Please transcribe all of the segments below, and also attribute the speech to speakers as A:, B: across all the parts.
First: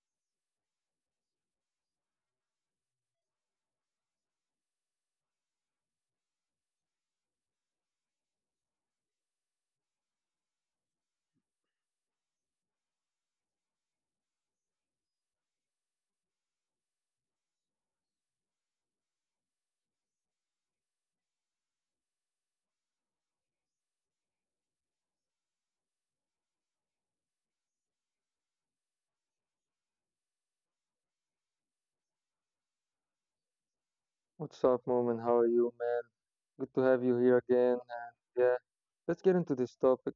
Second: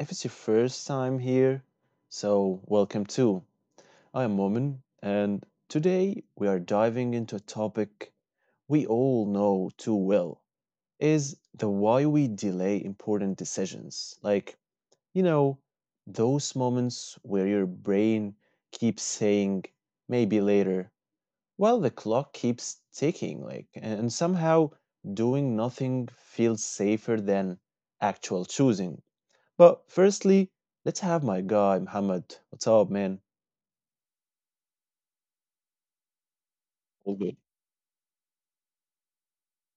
A: if it's your first time here, welcome too. I am Momin, and today we are diving into a topic we all know too well is the why we delay important decisions. You know, those moments where your brain keeps saying maybe later well, the clock keeps ticking, and somehow doing nothing feels safer than actual choosing. But firstly, let's have my guy, Muhammad. What's up, man?
B: What's up, Moment? How are you, man? Good to have you here
A: All good.
B: again. Yeah, let's get into this topic.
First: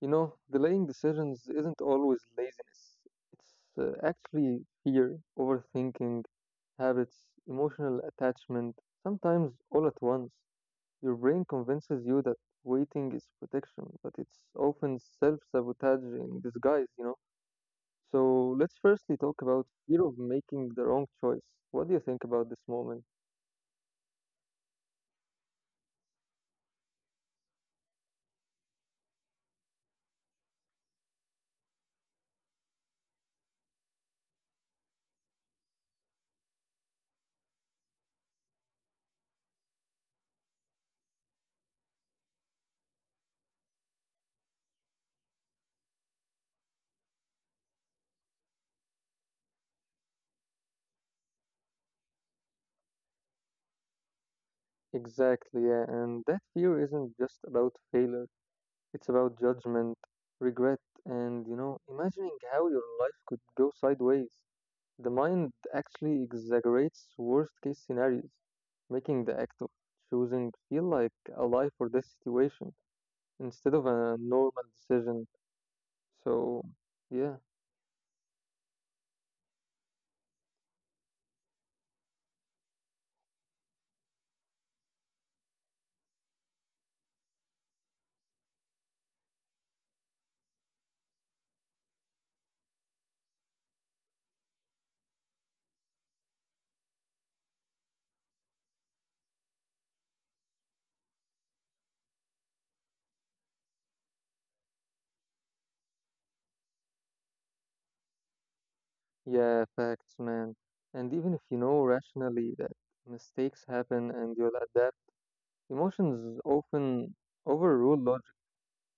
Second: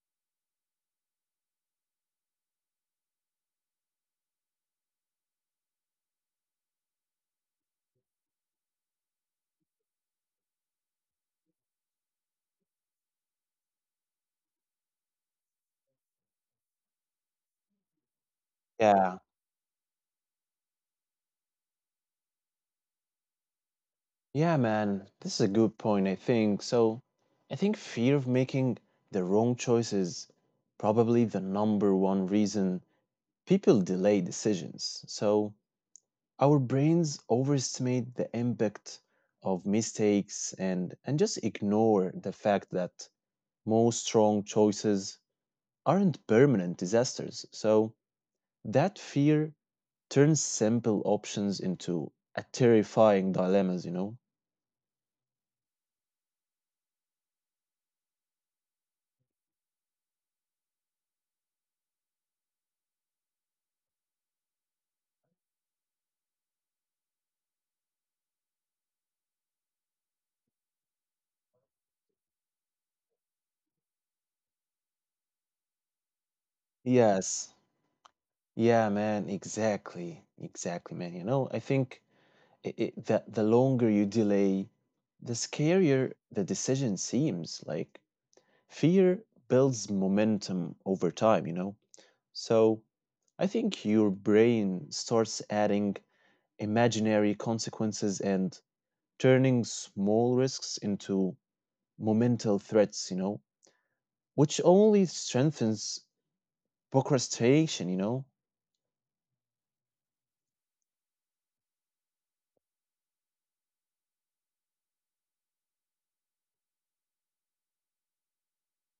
B: You know, delaying decisions isn't always laziness, it's actually fear, overthinking, habits, emotional attachment, sometimes all at once. Your brain convinces you that waiting is protection, but it's often self sabotage in disguise, you know? So let's
A: Yeah,
B: firstly talk about fear of making the wrong choice. What do you think about this moment?
A: yeah, man. This is a good point, I think. So, I think fear of making the wrong choice is probably the number one reason people delay decisions. So, our brains overestimate the impact of mistakes and just ignore the fact that most wrong choices aren't permanent disasters. So that fear turns simple options into a terrifying dilemmas, you know?
B: Exactly, yeah. And that fear isn't just about failure, it's about judgment, regret, and you know, imagining how your life could go sideways. The mind actually exaggerates worst case scenarios, making the act of choosing feel like a life or death situation instead of a normal decision. So, yeah,
A: Yes. Yeah, man, exactly. Exactly, man. You know, I think I it, that the longer you delay, the scarier the decision seems. Like fear builds momentum over time, you know? So I think your brain starts adding imaginary consequences and turning small risks into momental threats, you know, which only strengthens procrastination, you know?
B: yeah, facts, man. And even if you know rationally that mistakes happen and you'll adapt, emotions often overrule logic.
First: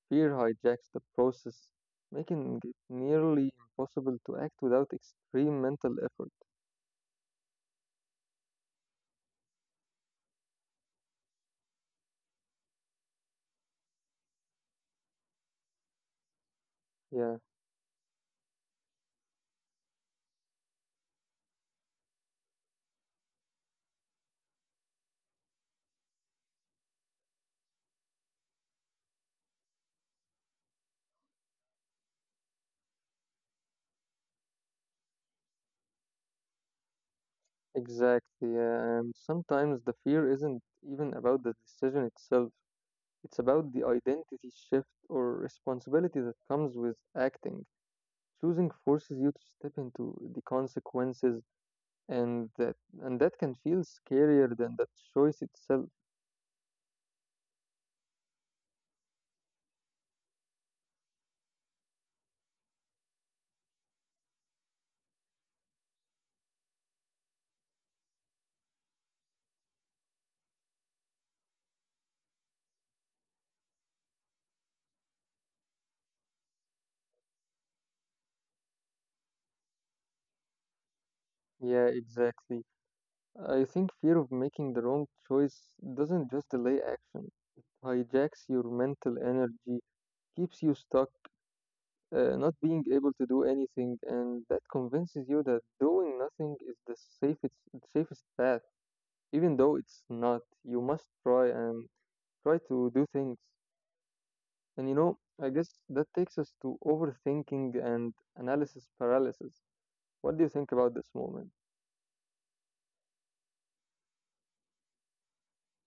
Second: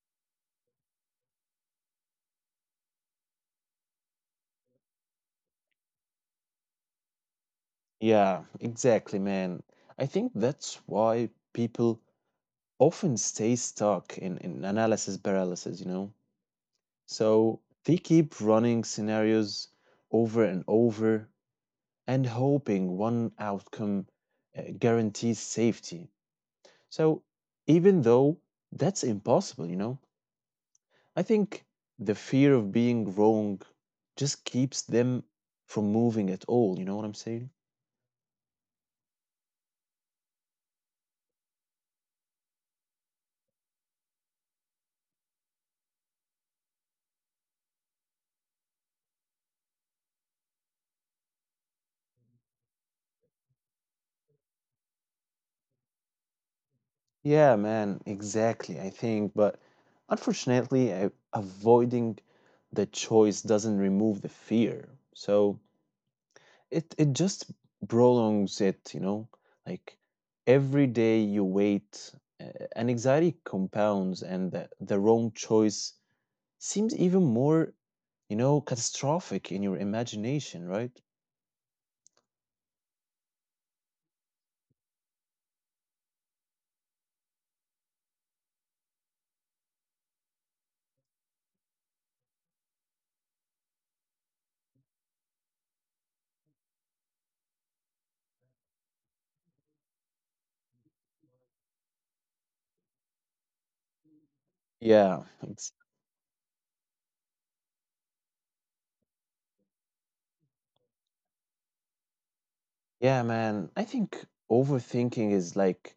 B: Fear hijacks the process, making it nearly impossible to act without extreme mental effort.
A: Yeah, exactly, man. I think that's why people often stay stuck in analysis paralysis, you know?
B: Yeah,
A: So they keep running scenarios over and over and hoping one outcome guarantees safety. So, even though that's impossible, you know, I think the fear of being wrong just keeps them from moving at all. You know what I'm saying?
B: exactly. Yeah. And sometimes the fear isn't even about the decision itself, it's about the identity shift or responsibility that comes with acting. Choosing forces you to step into the consequences, and that can feel scarier than the choice itself.
A: Yeah, man, exactly. I think, but unfortunately, avoiding the choice doesn't remove the fear. So, it just prolongs it, you know? Like every day you wait, and anxiety compounds and the wrong choice seems even more, you know, catastrophic in your imagination, right?
B: Yeah, exactly. I think fear of making the wrong choice doesn't just delay action, it hijacks your mental energy, keeps you stuck, not being able to do anything, and that convinces you that doing nothing is the safest path, even though it's not. You must try and try to do things. And you
A: Yeah.
B: know, I
A: It's,
B: guess that takes us to overthinking and analysis paralysis. What do you think about this moment?
A: yeah, man. I think overthinking is like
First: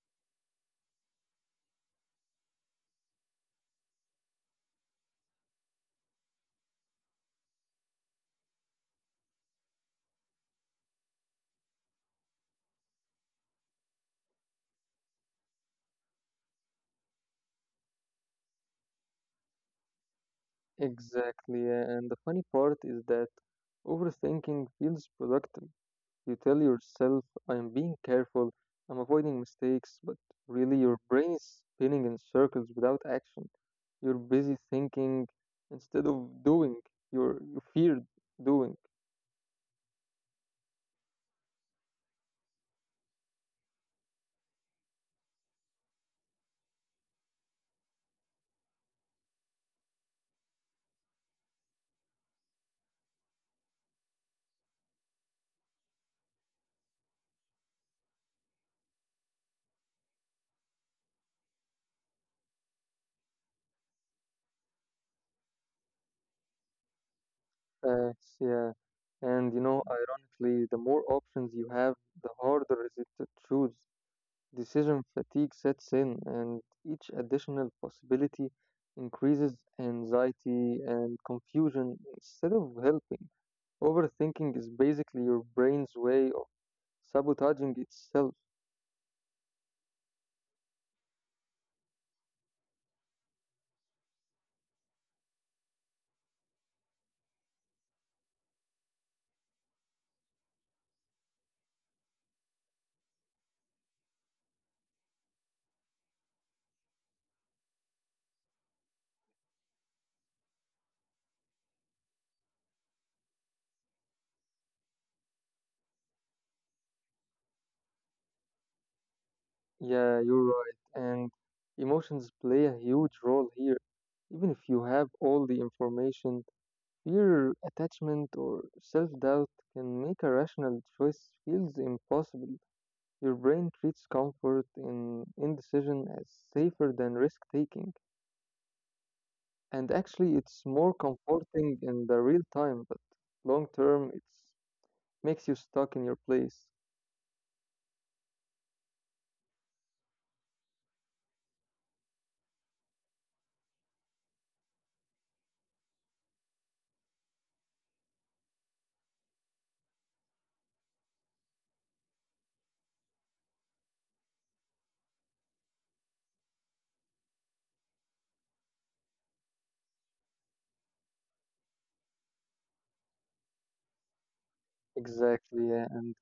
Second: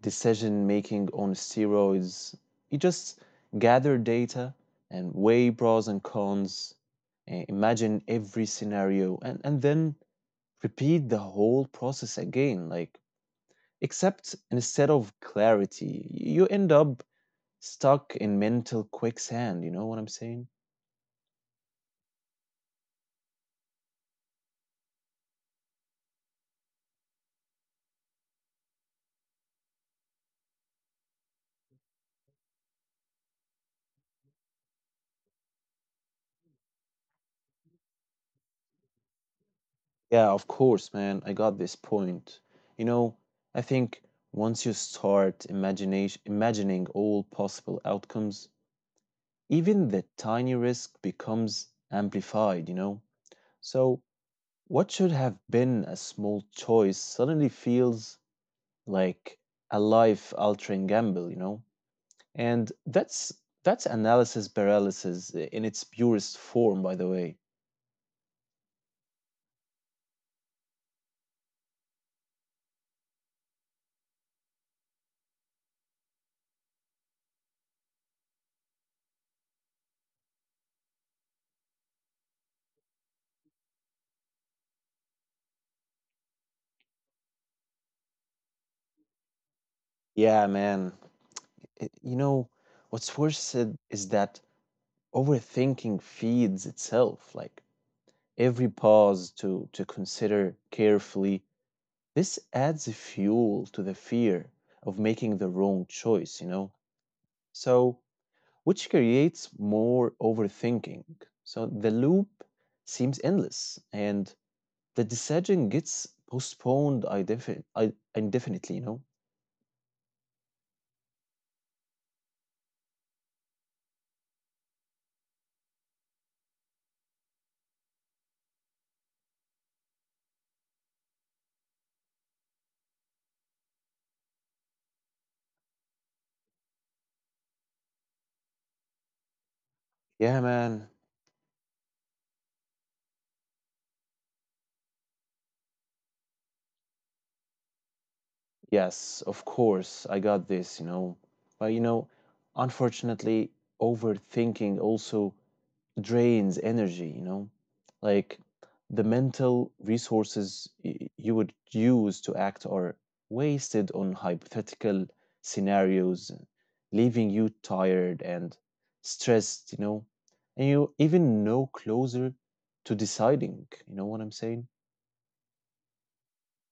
A: decision making on steroids. You just gather data and weigh pros and cons, imagine every scenario, and then repeat the whole process again, like except instead of clarity you end up stuck in mental quicksand. You know what I'm saying?
B: Exactly, yeah, and the funny part is that overthinking feels productive. You tell yourself, I'm being careful, I'm avoiding mistakes, but really your brain is spinning in circles without action. You're busy thinking instead of doing, you feared doing.
A: Yeah, of course, man. I got this point, you know. I think once you start imagination imagining all possible outcomes, even the tiny risk becomes amplified, you know? So what should have been a small choice suddenly feels like a life altering gamble, you know? And that's analysis paralysis in its purest form, by the way.
B: Facts, yeah. And you know, ironically, the more options you have, the harder is it to choose. Decision fatigue sets in, and each additional possibility increases anxiety and confusion instead of helping. Overthinking is basically your brain's way of sabotaging itself.
A: Yeah, man. You know, what's worse is that overthinking feeds itself. Like every pause to consider carefully, this adds fuel to the fear of making the wrong choice, you know? So, which creates more overthinking. So the loop seems endless and the decision gets postponed indefinitely, you know?
B: Yeah, you're right. And emotions play a huge role here. Even if you have all the information, fear, attachment, or self doubt can make a rational choice feels impossible. Your brain treats comfort in indecision as safer than risk taking.
A: Yeah,
B: And
A: man.
B: actually, it's more comforting in the real time, but long term, it makes you stuck in your place.
A: Yes, of course. I got this, you know. But, you know, unfortunately, overthinking also drains energy, you know? Like the mental resources you would use to act are wasted on hypothetical scenarios, leaving you tired and stressed, you know, and you even no closer to deciding. You know what I'm saying?
B: Exactly, yeah. And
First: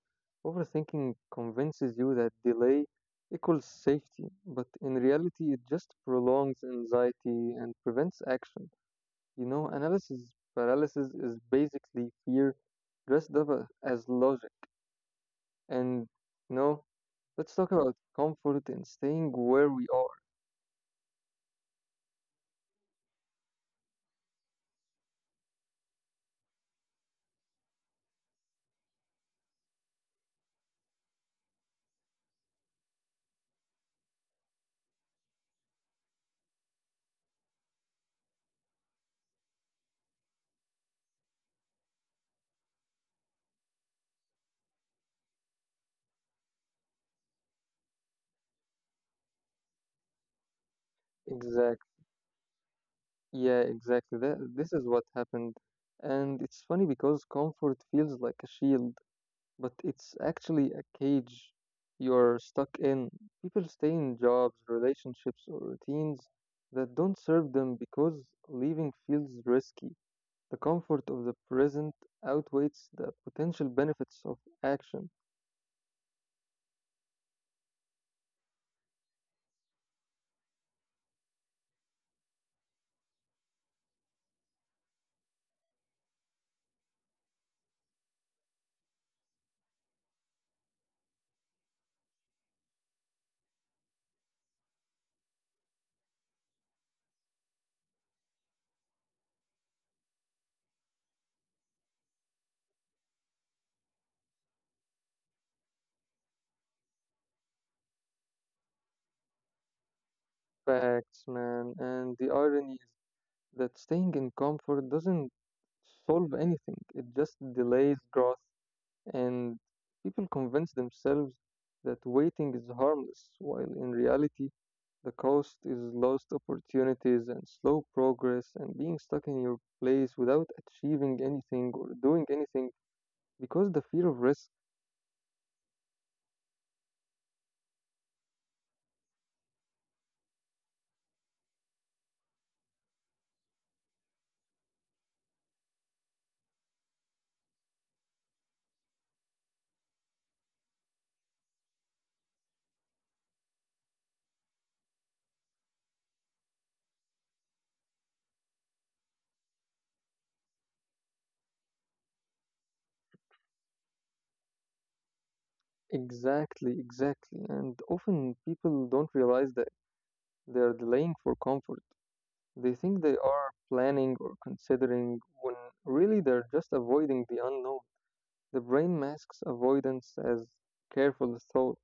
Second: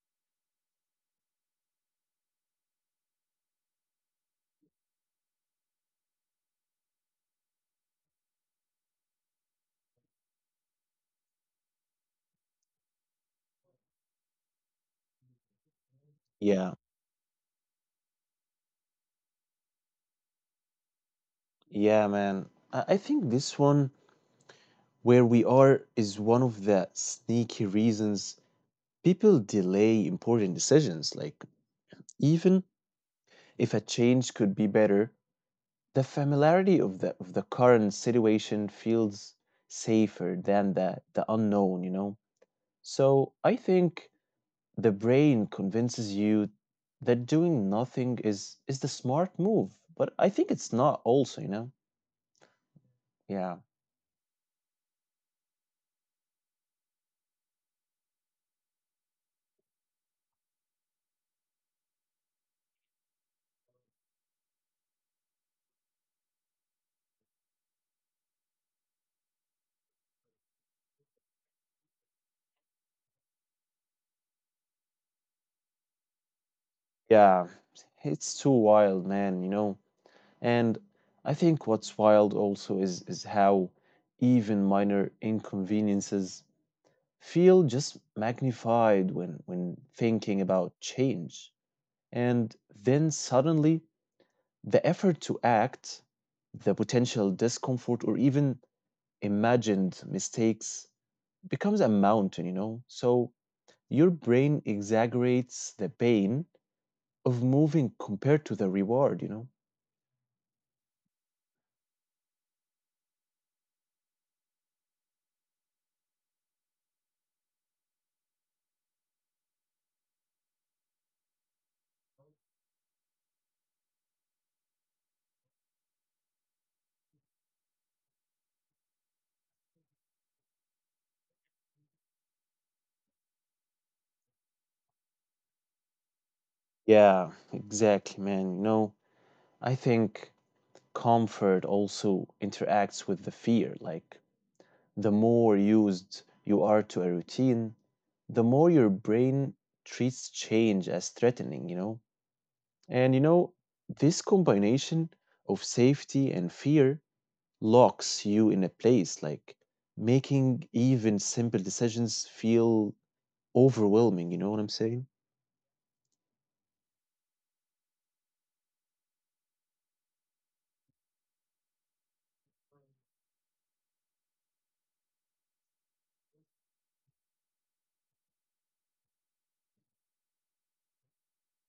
B: overthinking convinces you that delay equals safety, but in reality, it just prolongs anxiety and prevents action. You know, analysis paralysis is basically fear dressed up as logic. And
A: yeah
B: no, let's talk about comfort and staying where we are.
A: yeah man, I think this one where we are is one of the sneaky reasons people delay important decisions, like even if a change could be better, the familiarity of the current situation feels safer than the unknown, you know? So I think the brain convinces you that doing nothing is the smart move, but I think it's not also, you know?
B: Exact. Yeah,
A: Yeah.
B: exactly. That, this is what happened. And it's funny because comfort feels like a shield, but it's actually a cage you're stuck in. People stay in jobs, relationships, or routines that don't serve them because leaving feels risky. The comfort of the present outweighs the potential benefits of action.
A: Yeah. It's too wild, man, you know? And I think what's wild also is how even minor inconveniences feel just magnified when thinking about change, and then suddenly the effort to act, the potential discomfort, or even imagined mistakes becomes a mountain, you know? So your brain exaggerates the pain of moving compared to the reward, you know?
B: Facts, man. And the irony that staying in comfort doesn't solve anything, it just delays growth, and people convince themselves that waiting is harmless, while in reality, the cost is lost opportunities and slow progress, and being stuck in your place without achieving anything or doing anything because the fear of risk.
A: Yeah, exactly, man. You know, I think comfort also interacts with the fear. Like the more used you are to a routine, the more your brain treats change as threatening, you know? And you know, this combination of safety and fear locks you in a place, like making even simple decisions feel overwhelming. You know what I'm saying?
B: Exactly, exactly. And often people don't realize that they are delaying for comfort. They think they are planning or considering when really they're just avoiding the unknown. The brain masks avoidance as careful thought.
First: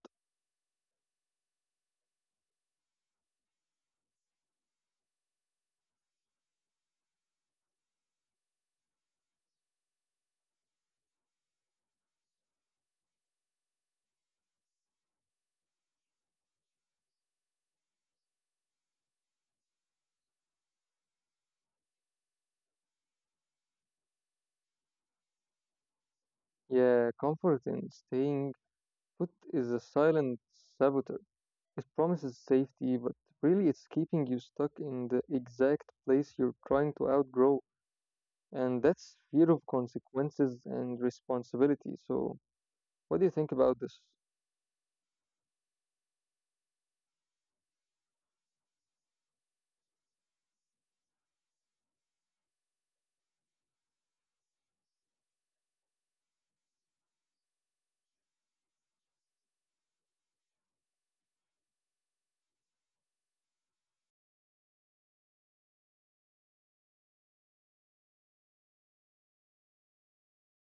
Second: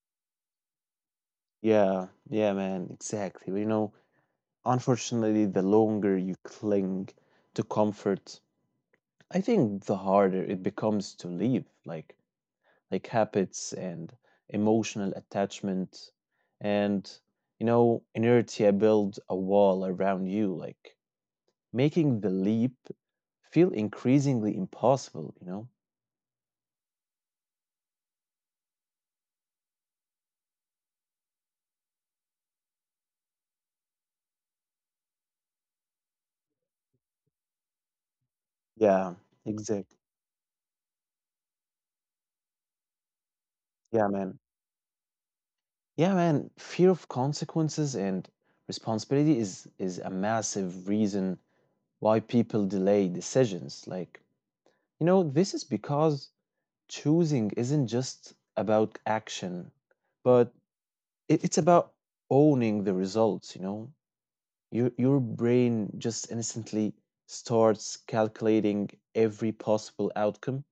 A: Yeah, man, exactly. But, you know, unfortunately, the longer you cling to comfort, I think the harder it becomes to leave. Like habits and emotional attachment and you know inertia build a wall around you, like making the leap feel increasingly impossible, you know?
B: Yeah, comfort in staying put is a silent saboteur. It promises safety, but really it's keeping you stuck in the exact place you're trying to outgrow. And
A: Yeah.
B: that's fear of
A: Exactly.
B: consequences and responsibility. So, what do you think about this?
A: yeah man yeah, man. Fear of consequences and responsibility is a massive reason why people delay decisions. Like, you know, this is because choosing isn't just about action, but it's about owning the results, you know? Your brain just instantly starts calculating every possible outcome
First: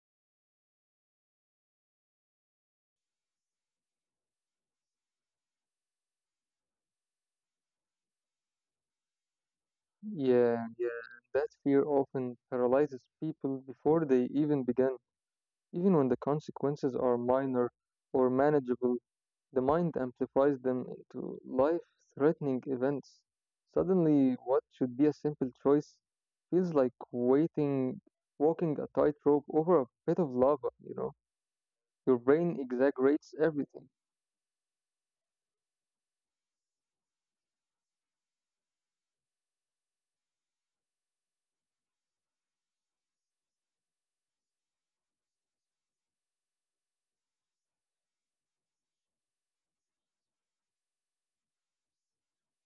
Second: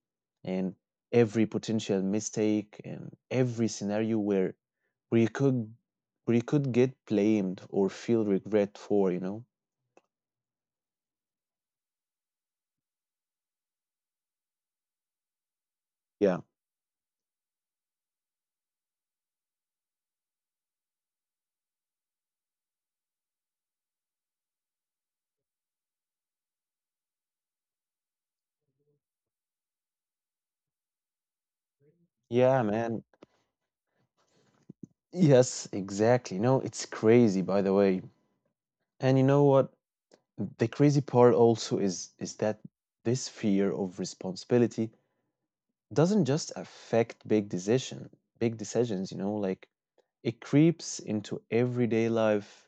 A: and every potential mistake and every scenario where where you could where you could get blamed or feel regret for, you know?
B: Yeah, that fear often paralyzes people before they even begin. Even when the
A: yeah
B: consequences are minor or manageable, the mind amplifies them into life threatening events. Suddenly, what should be a simple choice feels like waiting, walking a tightrope over a bit of lava, you know? Your brain
A: yeah man.
B: exaggerates everything.
A: Yes, exactly. No, it's crazy, by the way. And you know what, the crazy part also is that this fear of responsibility doesn't just affect big decisions, you know? Like it creeps into everyday life.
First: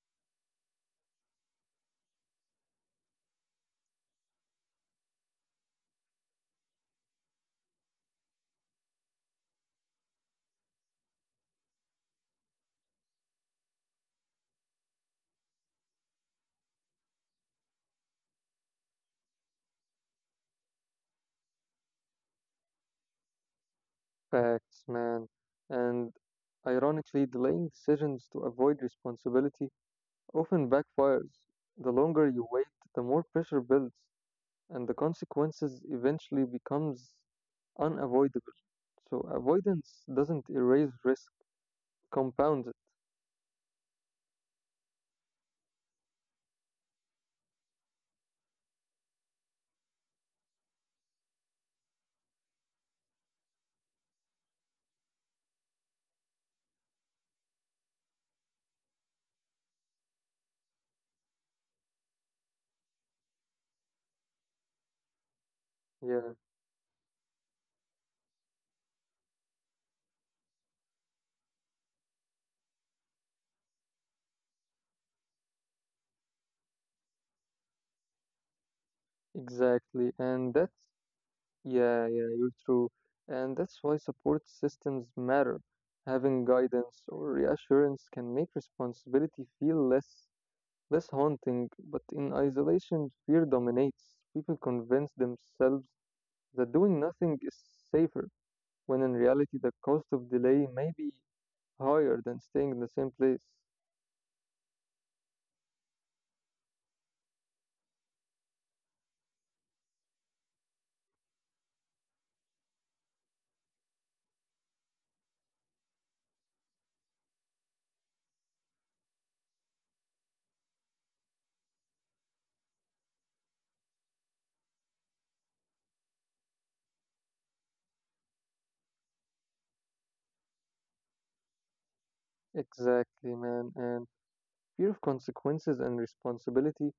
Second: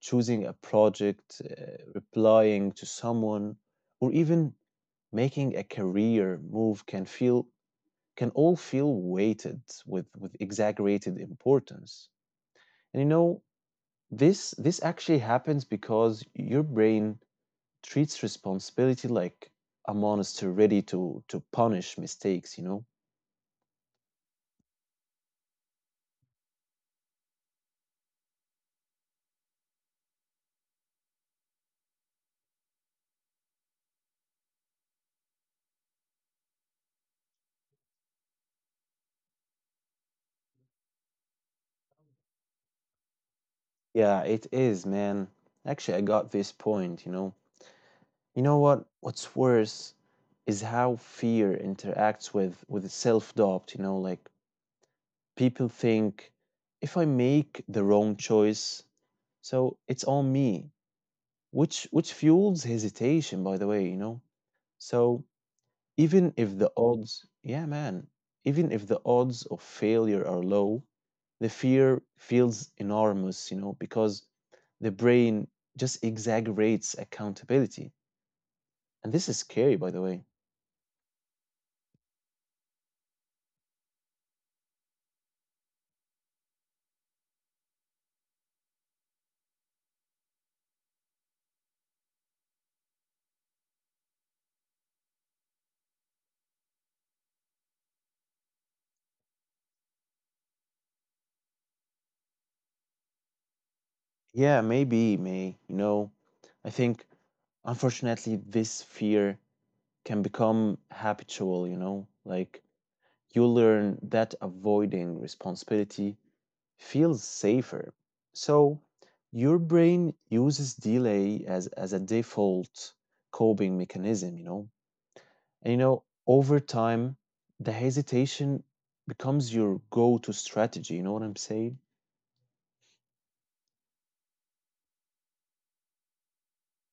A: Choosing a project, replying to someone, or even making a career move can feel, can all feel weighted with exaggerated importance. And you know, this actually happens because your brain treats responsibility like a monster ready to punish mistakes, you know?
B: Facts, man. And ironically, delaying decisions to avoid responsibility often backfires. The longer you wait, the more pressure builds, and the consequences eventually becomes unavoidable. So avoidance doesn't erase risk, it compounds it.
A: Yeah, it is, man. Actually, I got this point, you know. You know what? What's worse is how fear interacts with self-doubt, you know? Like people think, if I make the wrong choice, so it's on me, which fuels hesitation, by the way, you know. So
B: Yeah,
A: even if the odds, yeah, man, even if the odds of failure are low, the fear feels enormous, you know, because the brain just exaggerates accountability. And this is scary, by the
B: exactly.
A: way.
B: And that's, yeah, yeah, you're true. And that's why support systems matter. Having guidance or reassurance can make responsibility feel less haunting, but in isolation, fear dominates. People convince themselves that doing nothing is safer, when in reality the cost of delay may be higher than staying in the same place.
A: Yeah, you know, I think unfortunately this fear can become habitual, you know? Like you learn that avoiding responsibility feels safer. So your brain uses delay as a default coping mechanism, you know? And you know, over time, the hesitation becomes your go to strategy. You know what I'm saying?
B: Exactly, man. And fear of consequences and responsibility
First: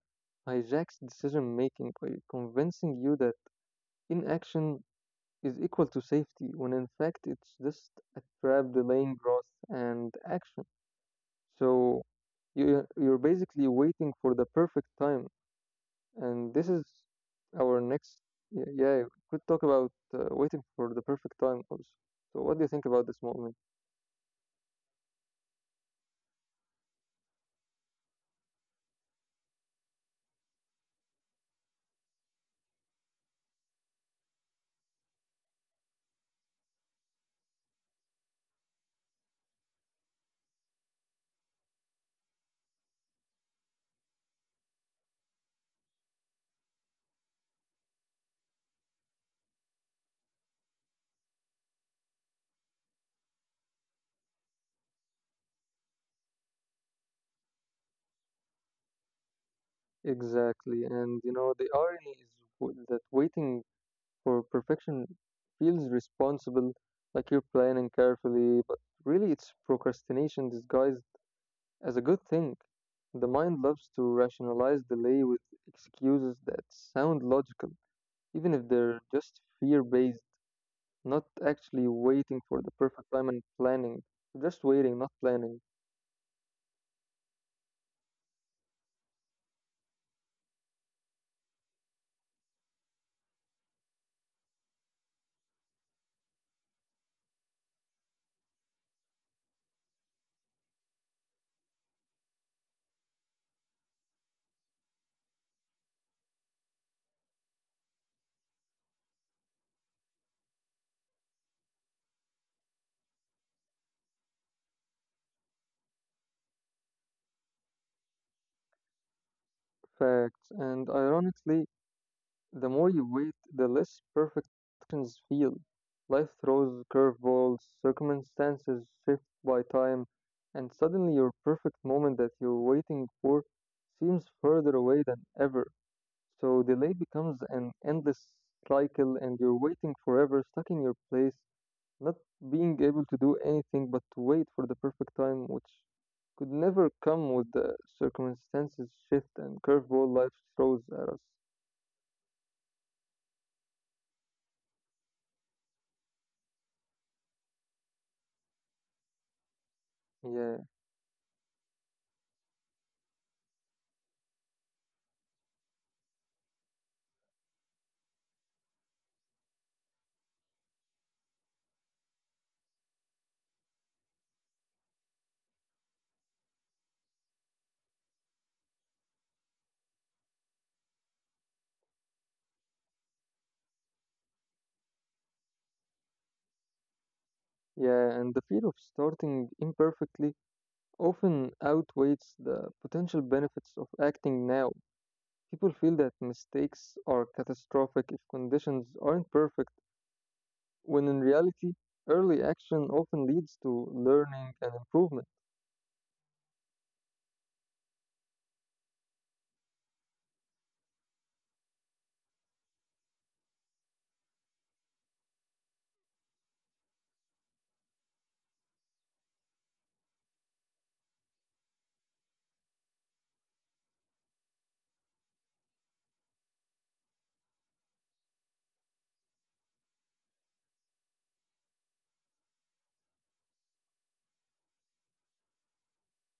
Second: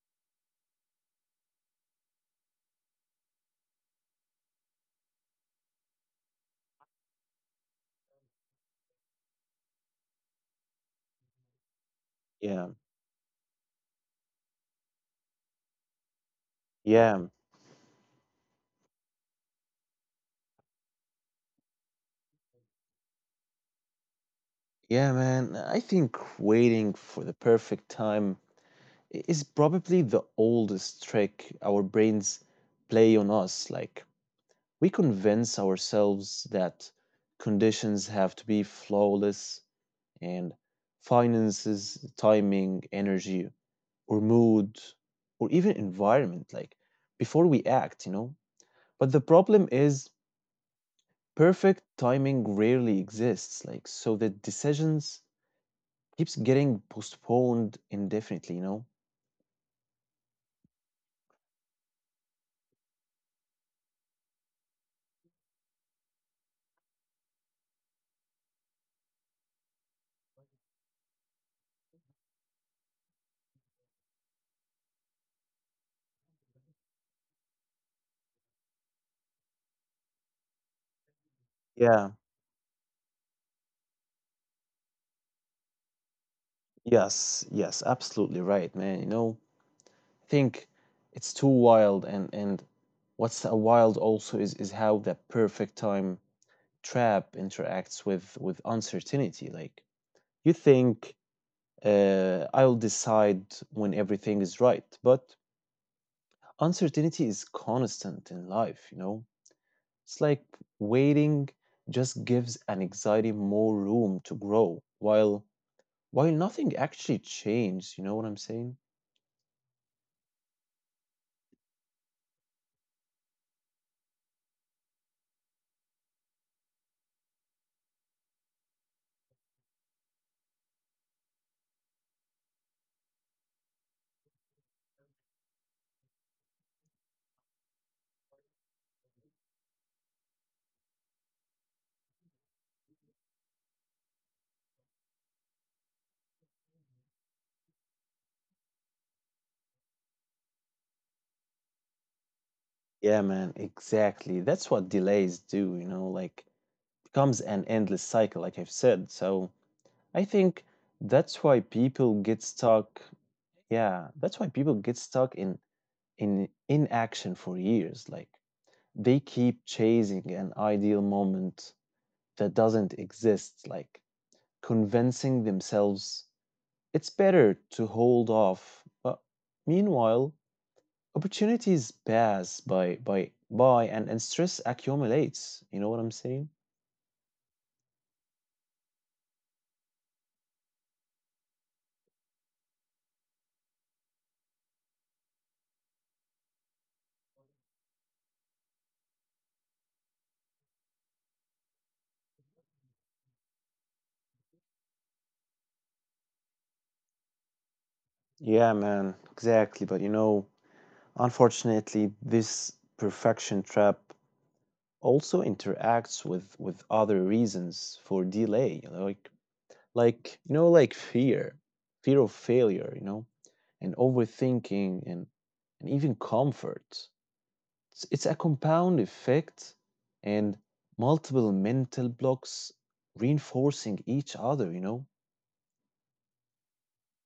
B: hijacks decision making by convincing you that inaction is equal to safety, when in fact it's just a trap delaying growth and action. So
A: Yeah.
B: you're basically waiting for the perfect time, and this is
A: Yeah.
B: our next. Yeah, yeah, we could talk about waiting for the perfect time also. So what do you think about this moment?
A: Yeah, man. I think waiting for the perfect time is probably the oldest trick our brains play on us. Like, we convince ourselves that conditions have to be flawless, and finances, timing, energy, or mood, or even environment, like before we act, you know? But the problem is perfect timing rarely exists, like so the decisions keeps getting postponed indefinitely, you know?
B: Exactly. And you know, the irony is that waiting for perfection feels responsible, like you're planning carefully, but really it's procrastination disguised as a good thing. The mind loves to rationalize delay with excuses that sound logical, even if they're just fear-based, not actually
A: Yeah,
B: waiting for the perfect time and planning, just waiting, not planning.
A: yes, absolutely right, man, you know? Think it's too wild, and what's a wild also is how the perfect time trap interacts with uncertainty. Like you think, I'll decide when everything is right, but uncertainty is constant in life, you know? It's like waiting just gives an anxiety more room to grow while nothing actually changed. You know what I'm saying?
B: Facts. And ironically, the more you wait, the less perfect actions feel. Life throws curveballs, circumstances shift by time, and suddenly your perfect moment that you're waiting for seems further away than ever. So delay becomes an endless cycle, and you're waiting forever, stuck in your place, not being able to do anything but to wait for the perfect time, which could never come with the circumstances shift and curveball life throws at us.
A: Yeah, man, exactly. That's what delays do, you know? Like becomes an endless cycle, like I've said. So I think
B: Yeah.
A: that's why people get stuck. Yeah, that's why people get stuck in inaction for years. Like they keep chasing an ideal moment that doesn't exist, like convincing themselves it's better to hold off. But meanwhile, opportunities pass by and stress accumulates. You know what I'm saying?
B: Yeah, and the fear of starting imperfectly often outweighs the potential benefits of acting now. People feel that mistakes are catastrophic if conditions aren't perfect, when in reality, early action often leads to learning and improvement.
A: Yeah, man, exactly. But you know, unfortunately, this perfection trap also interacts with other reasons for delay. Like you know, like fear of failure, you know, and overthinking and even comfort. It's a compound effect and multiple mental blocks reinforcing each other, you know?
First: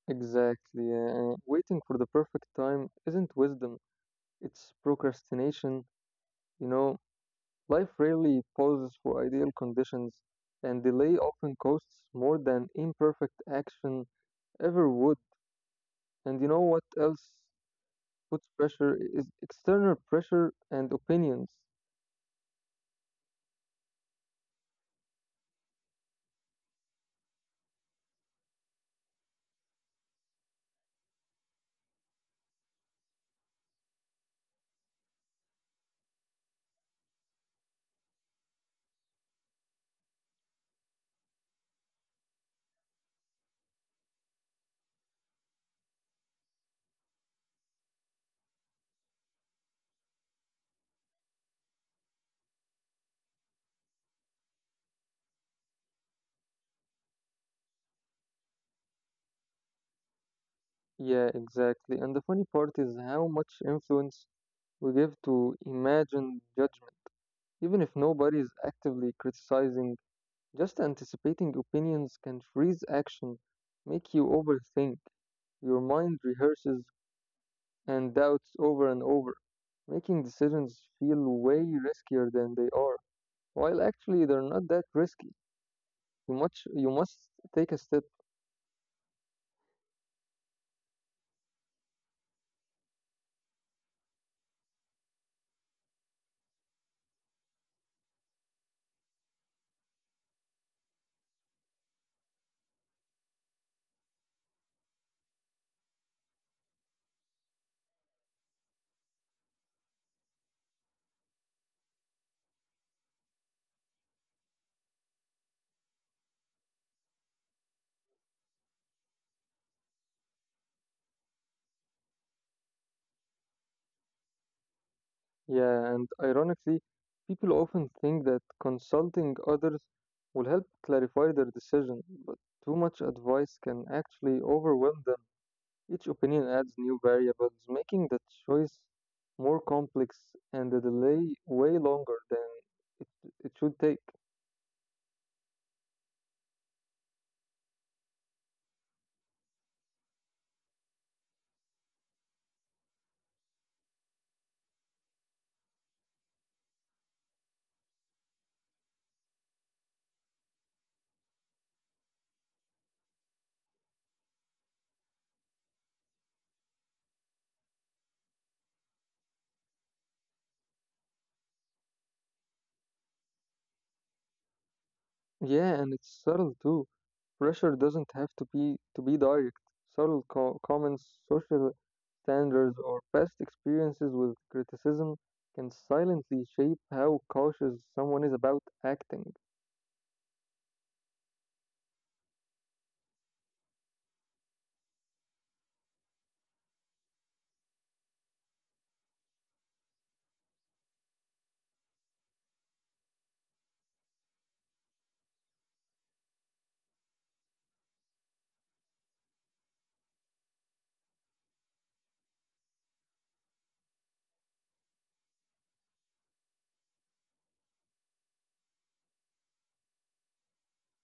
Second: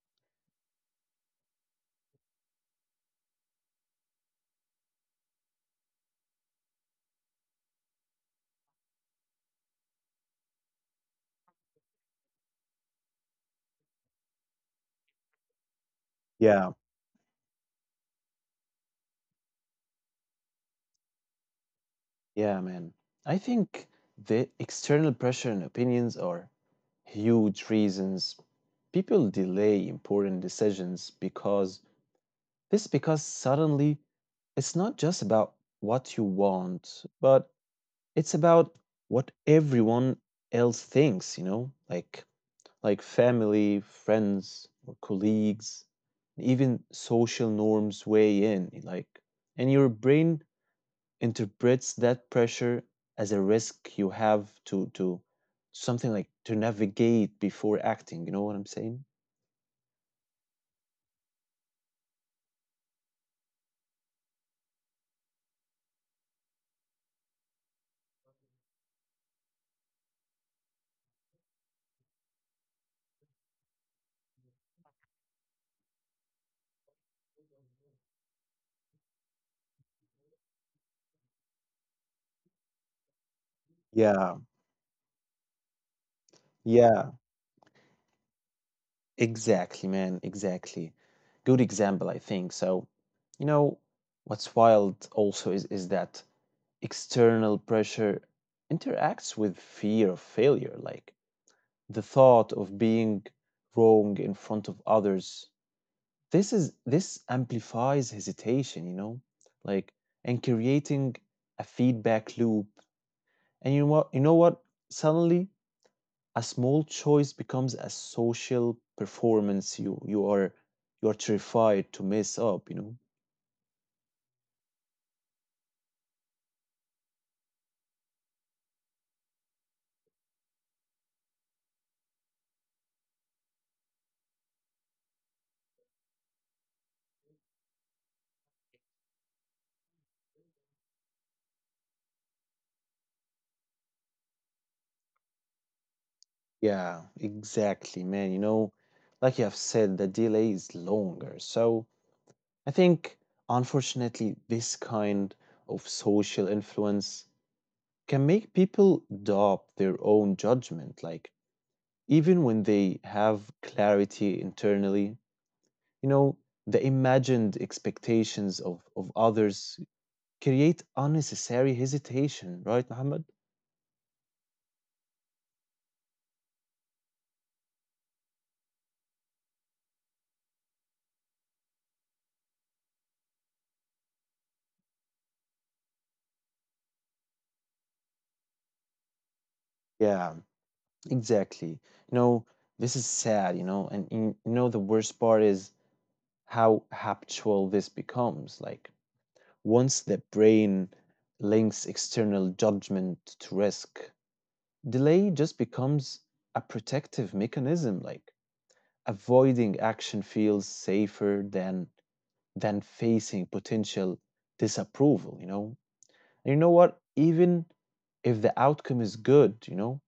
B: Exactly, and waiting for the perfect time isn't wisdom, it's procrastination. You know, life rarely pauses for ideal conditions, and delay often costs more than imperfect action ever would. And you know what
A: Yeah.
B: else puts pressure is external pressure and opinions.
A: Yeah, man, I think the external pressure and opinions are huge reasons people delay important decisions because This is because suddenly it's not just about what you want, but it's about what everyone else thinks, you know? Like family, friends, or colleagues, even social norms weigh in, like, and your brain interprets that pressure as a risk you have to something like to navigate before acting. You know what I'm saying?
B: Yeah, exactly. And the funny part is how much influence we give to imagined judgment. Even if nobody is actively criticizing, just anticipating opinions can freeze action, make you overthink. Your mind rehearses and doubts over and over, making decisions feel way riskier than they are, while actually they're
A: Yeah.
B: not that risky. You must
A: Yeah.
B: take a step.
A: Exactly, man. Exactly. Good example, I think. So, you know, what's wild also is that external pressure interacts with fear of failure, like the thought of being wrong in front of others. This amplifies hesitation, you know, like, and creating a feedback loop. And you know what, you know what? Suddenly a small choice becomes a social performance you are terrified to mess up, you know.
B: Yeah, and ironically, people often think that consulting others will help clarify their decision, but too much advice can actually overwhelm them. Each opinion adds new variables, making the choice more complex and the delay way longer than it, it should take.
A: Yeah, exactly, man. You know, like you have said, the delay is longer. So I think, unfortunately, this kind of social influence can make people doubt their own judgment. Like, even when they have clarity internally, you know, the imagined expectations of others create unnecessary hesitation, right, Muhammad?
B: Yeah, and it's subtle too. Pressure doesn't have to be direct. Subtle comments, social standards, or past experiences with criticism can silently shape how cautious someone is about acting.
A: Yeah, exactly. You know, this is sad, you know, the worst part is how habitual this becomes. Like, once the brain links external judgment to risk, delay just becomes a protective mechanism. Like, avoiding action feels safer than facing potential disapproval, you know? You know what? Even if the outcome is good, you know?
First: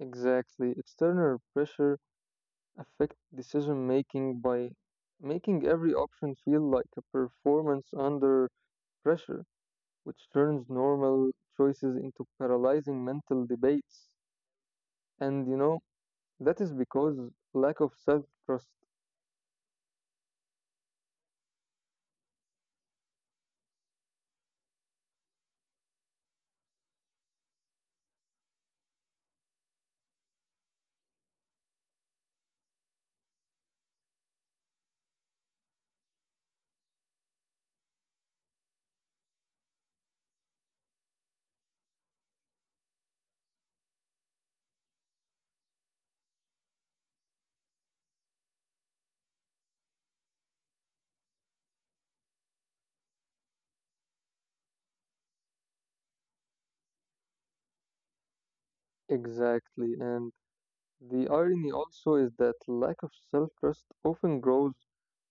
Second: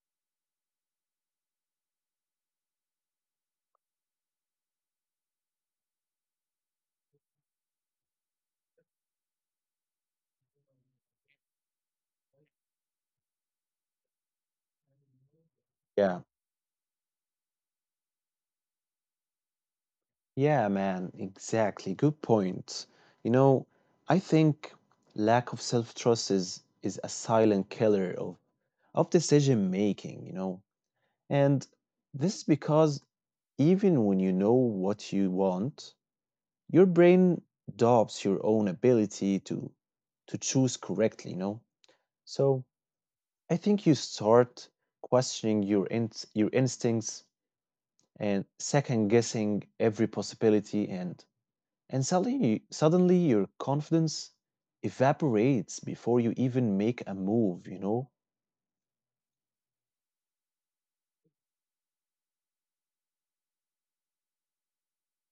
B: Exactly. External pressure affects decision making by making every option feel like a performance under pressure, which turns normal choices into paralyzing mental debates. And you know,
A: Yeah.
B: that is because lack of self trust.
A: Yeah, man, exactly. Good point. You know, I think lack of self-trust is a silent killer of decision making, you know. And this is because even when you know what you want, your brain doubts your own ability to choose correctly, you know. So, I think you start questioning your in, your instincts and second guessing every possibility and suddenly your confidence evaporates before you even make a move, you know.
B: Exactly. And the irony also is that lack of self trust often grows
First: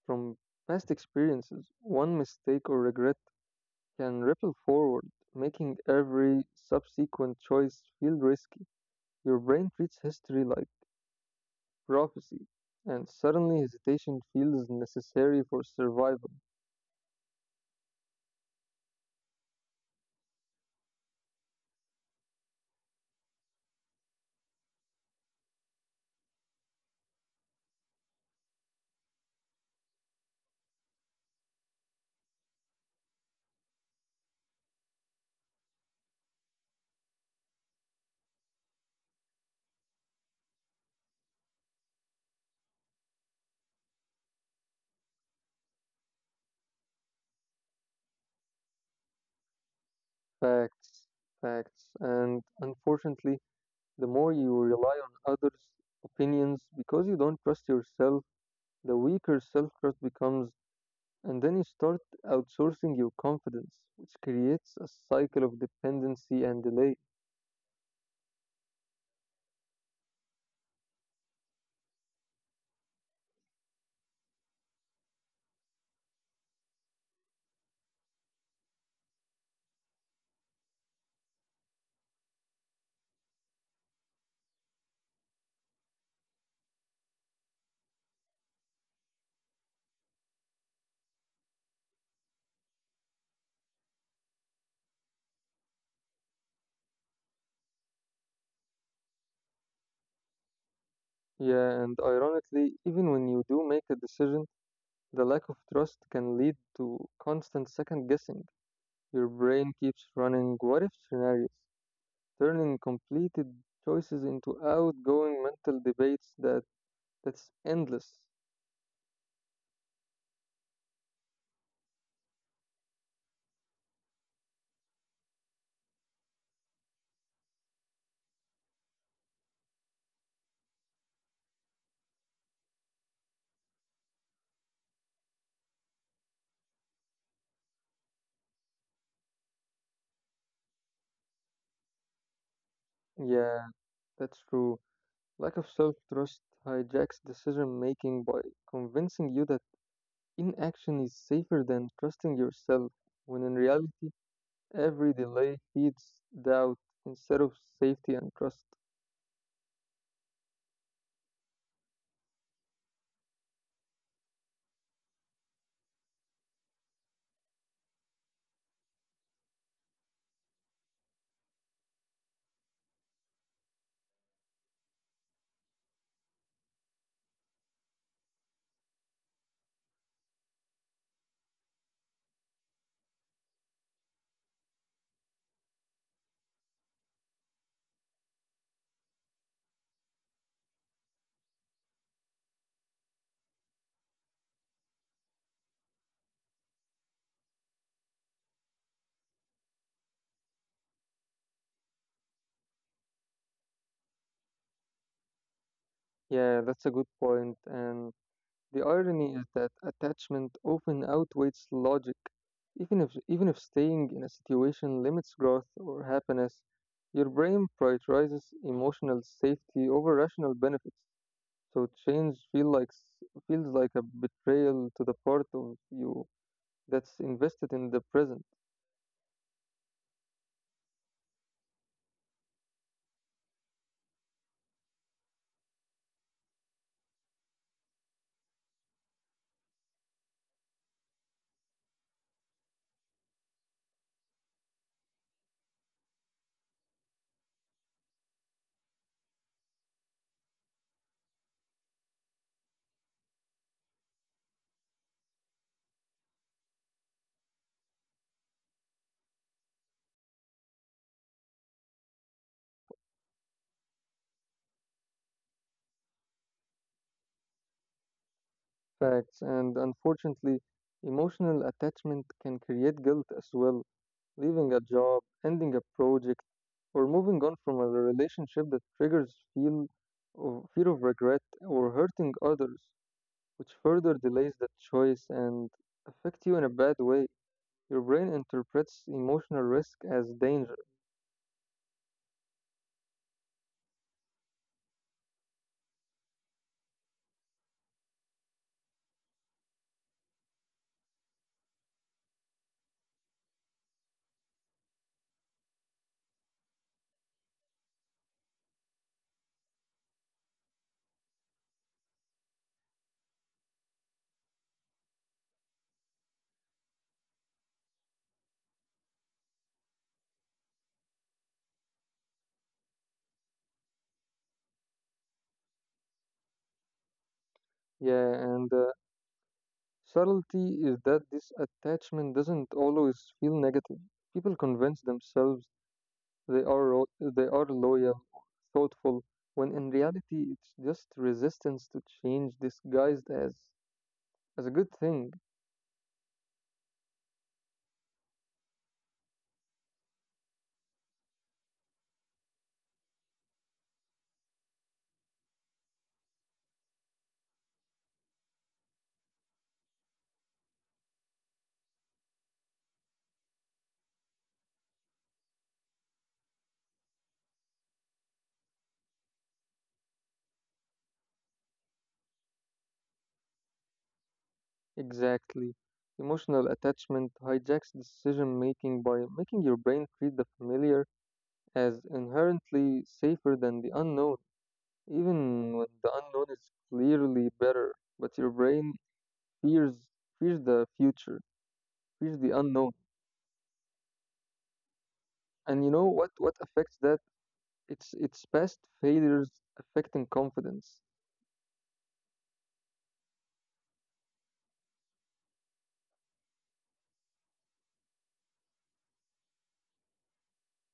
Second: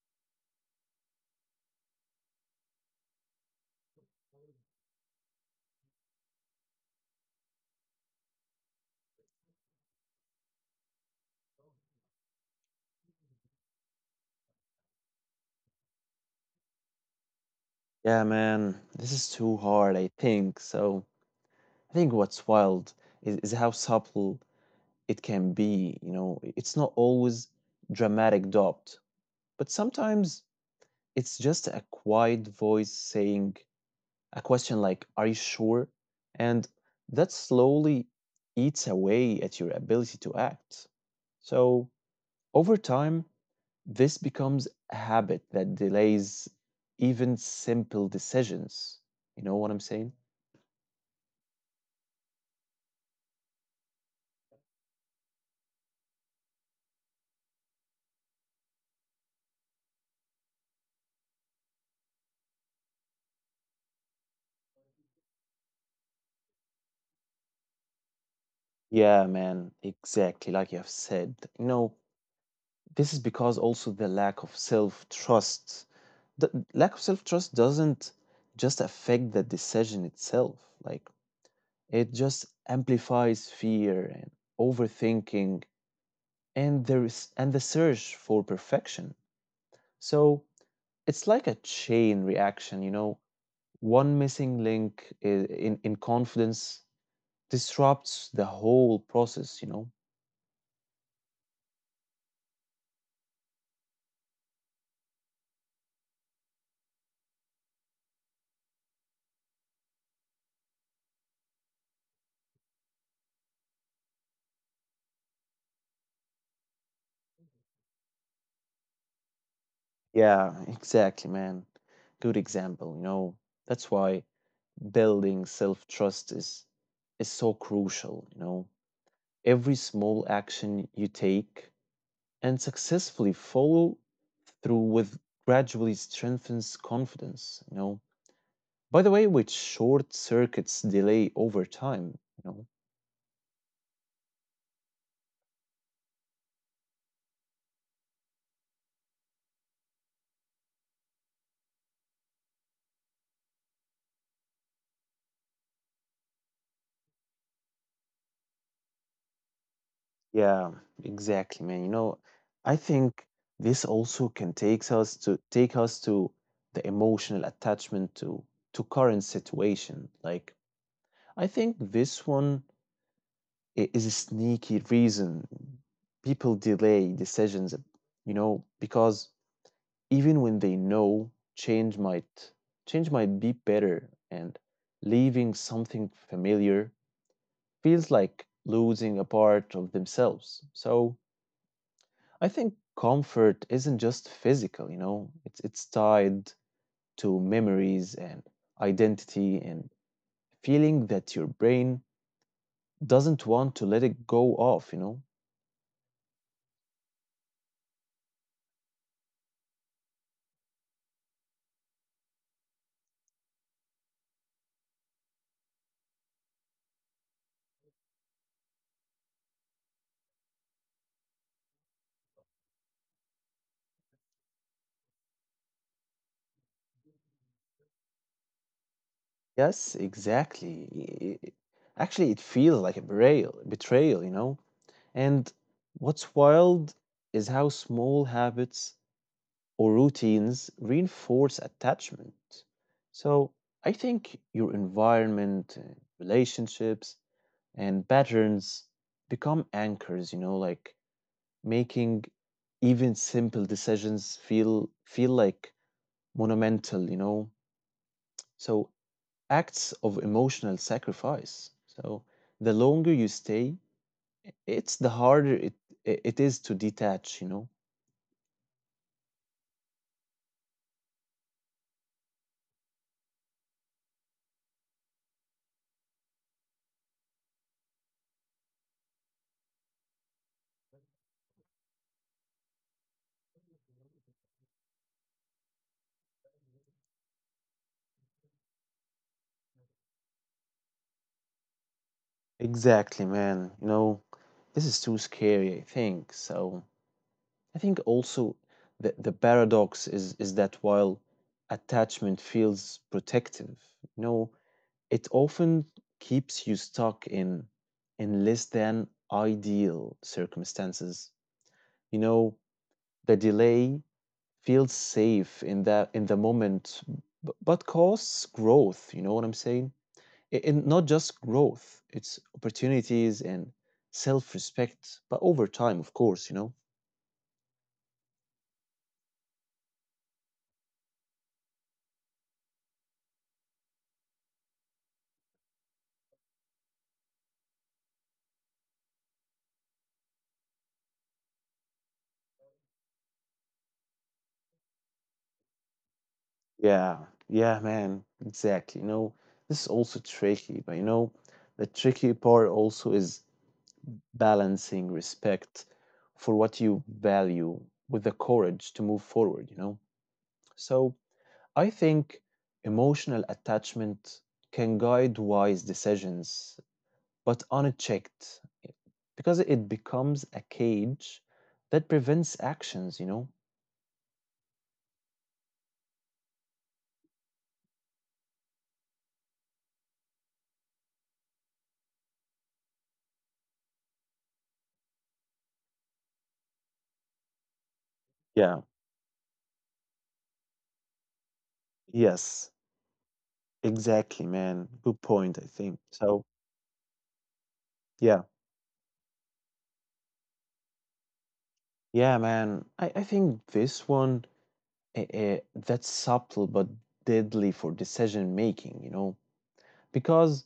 B: from past experiences. One mistake or regret can ripple forward, making every subsequent choice feel risky. Your brain treats history like prophecy, and suddenly hesitation feels necessary for survival.
A: Yeah, man, this is too hard, I think. So I think what's wild is how subtle it can be, you know. It's not always dramatic doubt, but sometimes it's just a quiet voice saying a question like, "Are you sure?" And that slowly eats away at your ability to act. So, over time, this becomes a habit that delays even simple decisions. You know what I'm saying?
B: Facts, facts. And unfortunately, the more you rely on others' opinions because you don't trust yourself, the weaker self trust becomes, and then you start outsourcing your confidence, which creates a cycle of dependency and delay.
A: Yeah, man, exactly, like you have said. You know, this is because also the lack of self trust. The lack of self trust doesn't just affect the decision itself. Like, it just amplifies fear and overthinking and the search for perfection. So it's like a chain reaction, you know. One missing link in confidence disrupts the whole process, you know.
B: Yeah, and ironically, even when you do make a decision, the lack of trust can lead to constant second guessing. Your brain keeps running what if scenarios, turning completed choices into outgoing mental debates that's endless.
A: Yeah, exactly, man. Good example, you know. That's why building self-trust is so crucial, you know. Every small action you take and successfully follow through with gradually strengthens confidence, you know. By the way, which short circuits delay over time, you know.
B: Yeah, that's true. Lack of self trust hijacks decision making by convincing you that inaction is safer than trusting yourself, when in reality, every delay feeds doubt instead of safety and trust.
A: Yeah, exactly, man. You know, I think this also can take us to the emotional attachment to current situation. Like, I think this one is a sneaky reason people delay decisions, you know, because even when they know change might change might be better and leaving something familiar feels like losing a part of themselves. So I think comfort isn't just physical, you know. It's tied to memories and identity and feeling that your brain doesn't want to let it go off, you know.
B: Yeah, that's a good point, and the irony is that attachment often outweighs logic. Even if staying in a situation limits growth or happiness, your brain prioritizes emotional safety over rational benefits. So change feels like a betrayal to the part of you that's invested in the present
A: Yes, exactly. Actually it feels like a betrayal, you know. And what's wild is how small habits or routines reinforce attachment. So I think your environment, relationships, and patterns become anchors, you know, like making even simple decisions feel like monumental, you know. So, acts of emotional sacrifice. So the longer you stay, it's the harder it is to detach, you know.
B: facts. And unfortunately, emotional attachment can create guilt as well. Leaving a job, ending a project, or moving on from a relationship that triggers feel of fear of regret or hurting others, which further delays the choice and affect you in a bad way. Your brain interprets emotional risk as danger.
A: Exactly, man. You know, this is too scary, I think. So I think also the paradox is that while attachment feels protective, you know, it often keeps you stuck in less than ideal circumstances. You know, the delay feel safe in the moment, but cause growth. You know what I'm saying? And not just growth; it's opportunities and self-respect. But over time, of course, you know.
B: Yeah, and subtlety is that this attachment doesn't always feel negative. People convince themselves they are loyal, thoughtful, when in reality it's just resistance to change disguised as a good thing.
A: Yeah, yeah, man, exactly. You know, this is also tricky, but you know, the tricky part also is balancing respect for what you value with the courage to move forward. You know, so I think emotional attachment can guide wise decisions, but unchecked, because it becomes a cage that prevents actions, you know?
B: Exactly. Emotional attachment hijacks decision making by making your brain treat the familiar as inherently safer than the unknown, even when the unknown is clearly better. But your brain
A: Yeah,
B: fears fears the future. Fears the unknown.
A: yes, exactly, man. Good
B: And you
A: point, I
B: know
A: think.
B: what
A: So,
B: affects that? It's
A: yeah,
B: past failures affecting confidence.
A: yeah, man. I think this one, that's subtle but deadly for decision making, you know? Because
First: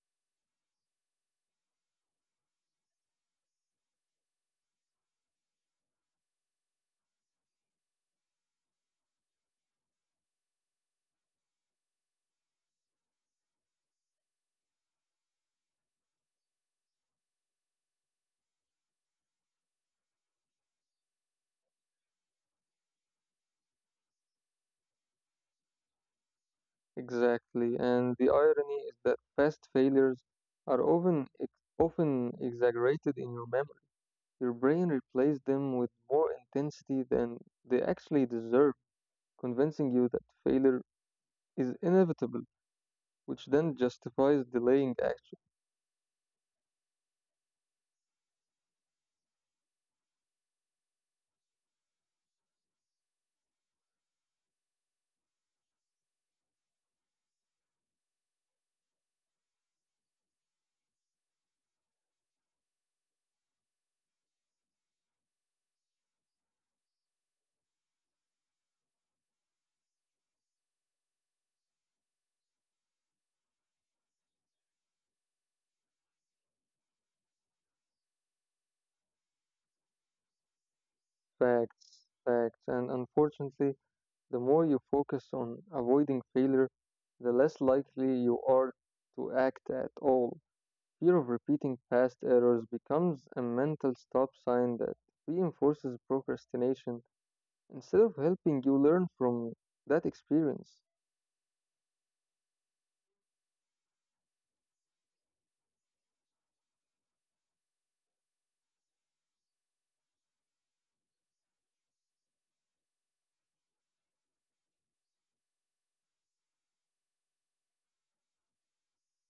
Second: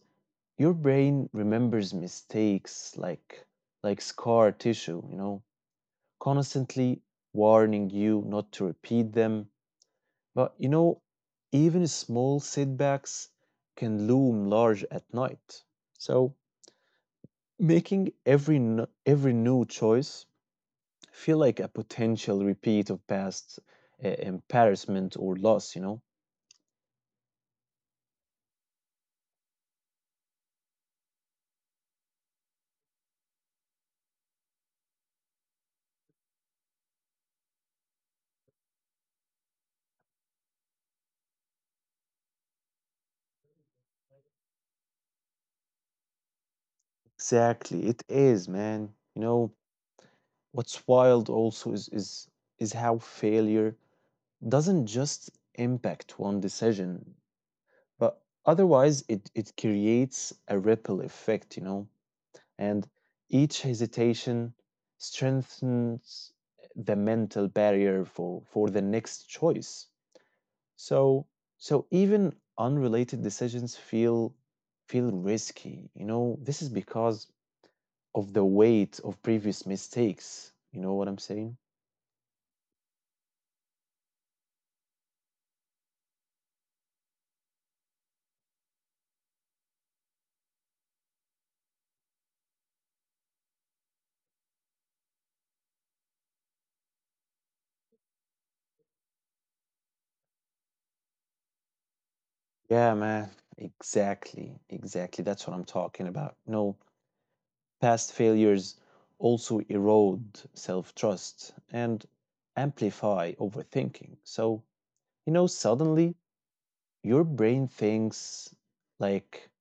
A: your brain remembers mistakes like scar tissue, you know? Constantly warning you not to repeat them. But you know, even small setbacks can loom large at night. So, making every new choice feel like a potential repeat of past embarrassment or loss, you know?
B: Exactly. And the irony is that past failures are often exaggerated in your memory. Your brain replays them with more intensity than they actually deserve, convincing you that failure is inevitable, which then justifies delaying action.
A: Exactly. It is, man. You know, what's wild also is how failure doesn't just impact one decision. But otherwise, it creates a ripple effect, you know, and each hesitation strengthens the mental barrier for the next choice. So, so even unrelated decisions feel risky. You know, this is because of the weight of previous mistakes. You know what I'm saying?
B: Facts, and unfortunately, the more you focus on avoiding failure, the less likely you are to act at all. Fear of repeating past errors becomes a mental stop sign that reinforces procrastination instead of helping you learn from that experience.
A: Yeah, man. Exactly. Exactly. That's what I'm talking about. No, past failures also erode self trust and amplify overthinking. So, you know, suddenly your brain thinks like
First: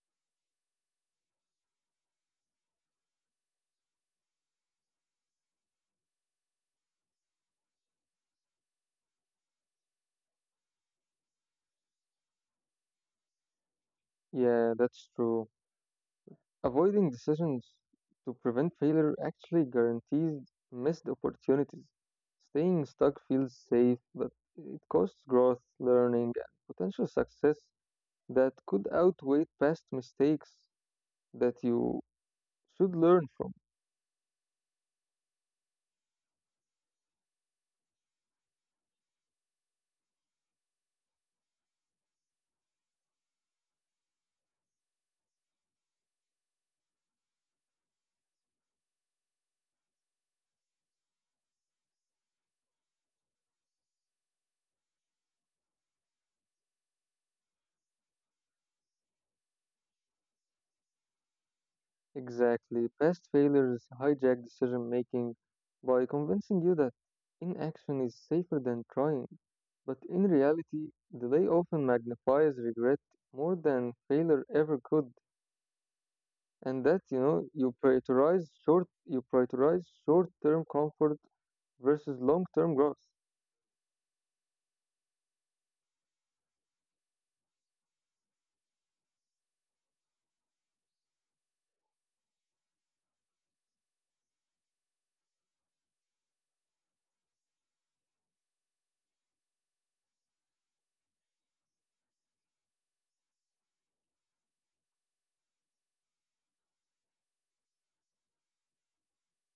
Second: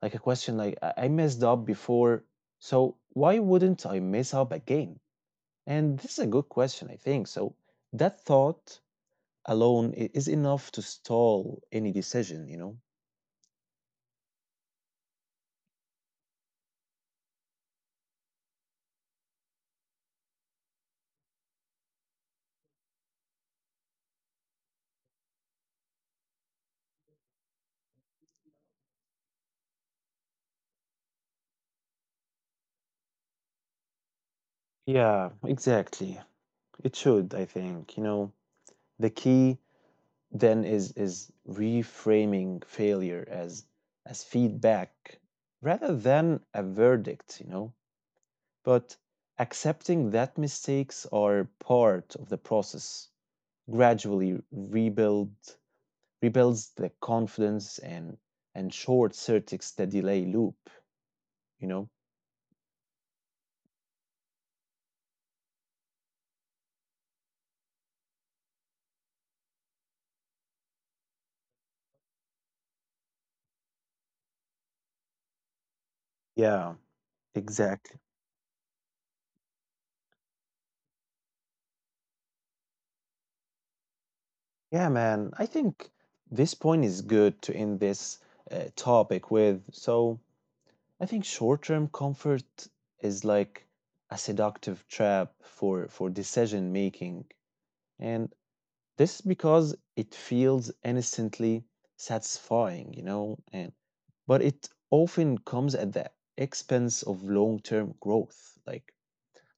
A: a question like, I messed up before, so why wouldn't I mess up again?" And this is a good question, I think. So that thought alone is enough to stall any decision, you know?
B: Yeah, that's true. Avoiding decisions to prevent failure actually guarantees missed opportunities. Staying stuck feels safe, but it costs growth, learning, and potential success that could outweigh past mistakes that you should learn from.
A: Yeah, exactly. It should, I think. You know, the key then is reframing failure as feedback rather than a verdict, you know. But accepting that mistakes are part of the process gradually rebuild rebuilds the confidence and short circuits the delay loop, you know.
B: Exactly. Past failures hijack decision making by convincing you that inaction is safer than trying. But in reality, delay often magnifies regret more than failure ever could.
A: Yeah,
B: And that, you know, you
A: exactly.
B: prioritize short you prioritize short term comfort versus long term growth.
A: Yeah, man. I think this point is good to end this topic with. So I think short-term comfort is like a seductive trap for decision making, and this is because it feels innocently satisfying, you know, and but it often comes at the expense of long-term growth. Like,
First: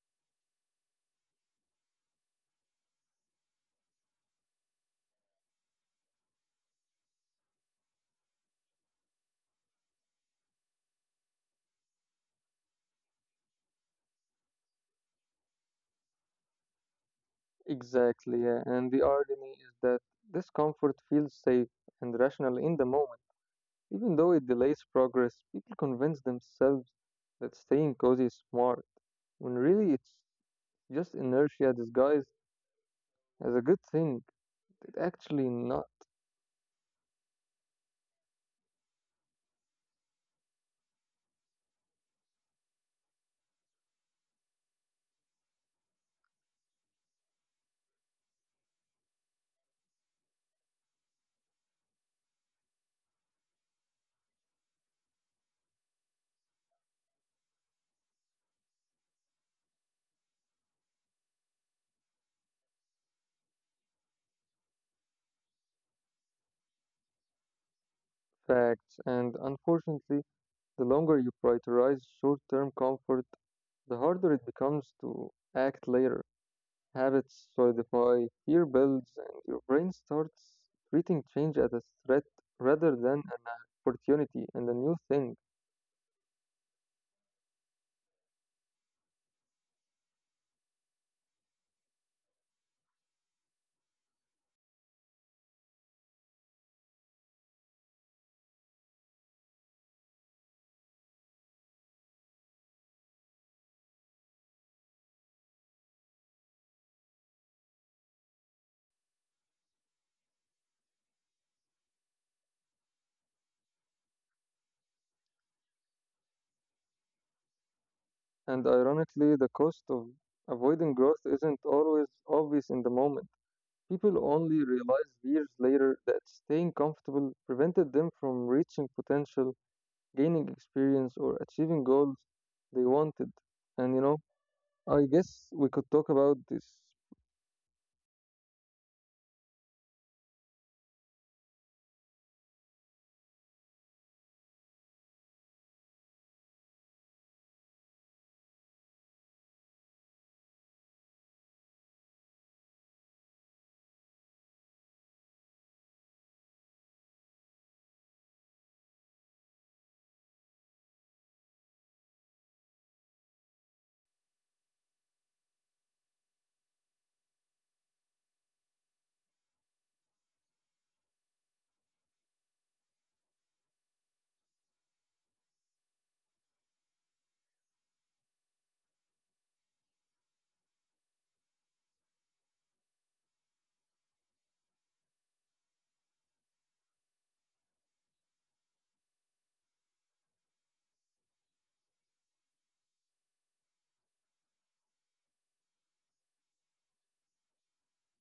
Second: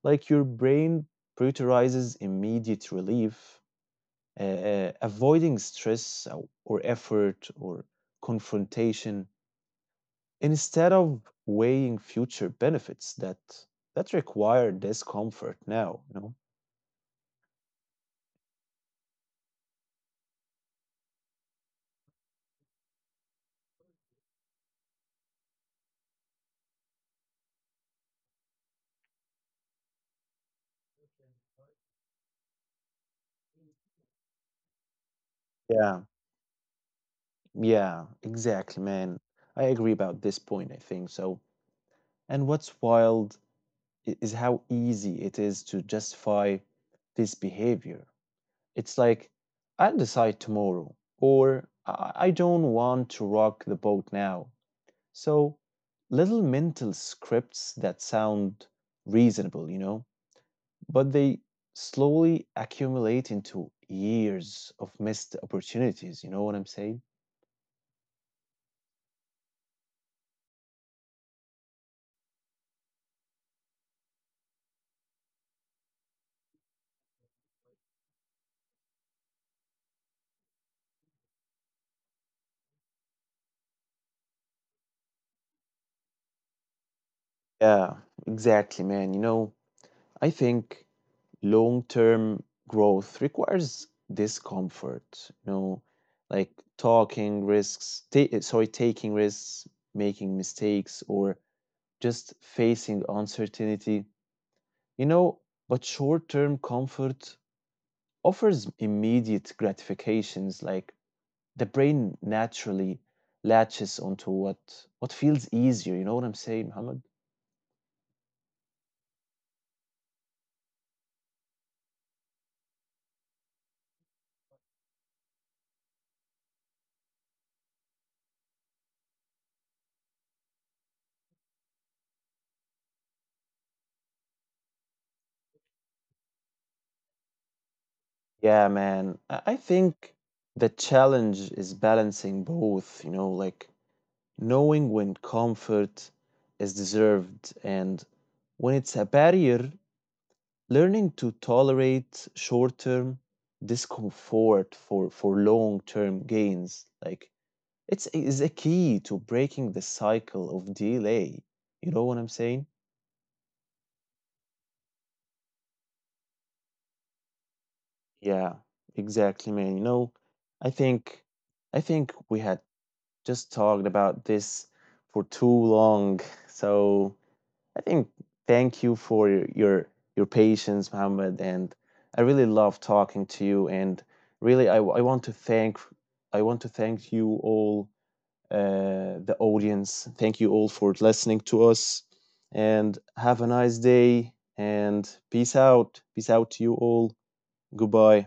A: your brain prioritizes immediate relief, avoiding stress, or effort or confrontation instead of weighing future benefits that require discomfort now, you know.
B: Exactly, yeah. And the irony is that this comfort feels safe and rational in the moment. Even though it delays progress, people convince themselves that staying cozy is smart, when really it's just inertia disguised as a good thing. It's actually not
A: Yeah, yeah, exactly, man. I agree about this point, I think. So, and what's wild is how easy it is to justify this behavior. It's like, "I'll decide tomorrow," or "I don't want to rock the boat now." So little mental scripts that sound reasonable, you know, but they slowly accumulate into years of missed opportunities. You know what I'm saying?
B: facts, and unfortunately, the longer you prioritize short term comfort, the harder it becomes to act later. Habits solidify fear builds, and your brain starts treating change as a threat rather than an opportunity and a new thing.
A: Yeah, exactly, man. You know, I think long term growth requires discomfort, you know, like talking risks, ta- sorry, taking risks, making mistakes, or just facing uncertainty, you know. But short term comfort offers immediate gratifications. Like, the brain naturally latches onto what feels easier, you know what I'm saying, Muhammad?
B: And ironically, the cost of avoiding growth isn't always obvious in the moment. People only realize years later that staying comfortable prevented them from reaching potential, gaining experience, or achieving goals they wanted. And you know, I guess we could talk about this
A: Yeah, man, I think the challenge is balancing both, you know, like knowing when comfort is deserved and when it's a barrier. Learning to tolerate short-term discomfort for long-term gains, like, it's is a key to breaking the cycle of delay. You know what I'm saying? Yeah, exactly, man. You know, I think I think we had just talked about this for too long. So I think thank you for your your patience, Mohammed, and I really love talking to you and really I want to thank I want to thank you all, the audience. Thank you all for listening to us and have a nice day and peace out. Peace out to you all. Goodbye.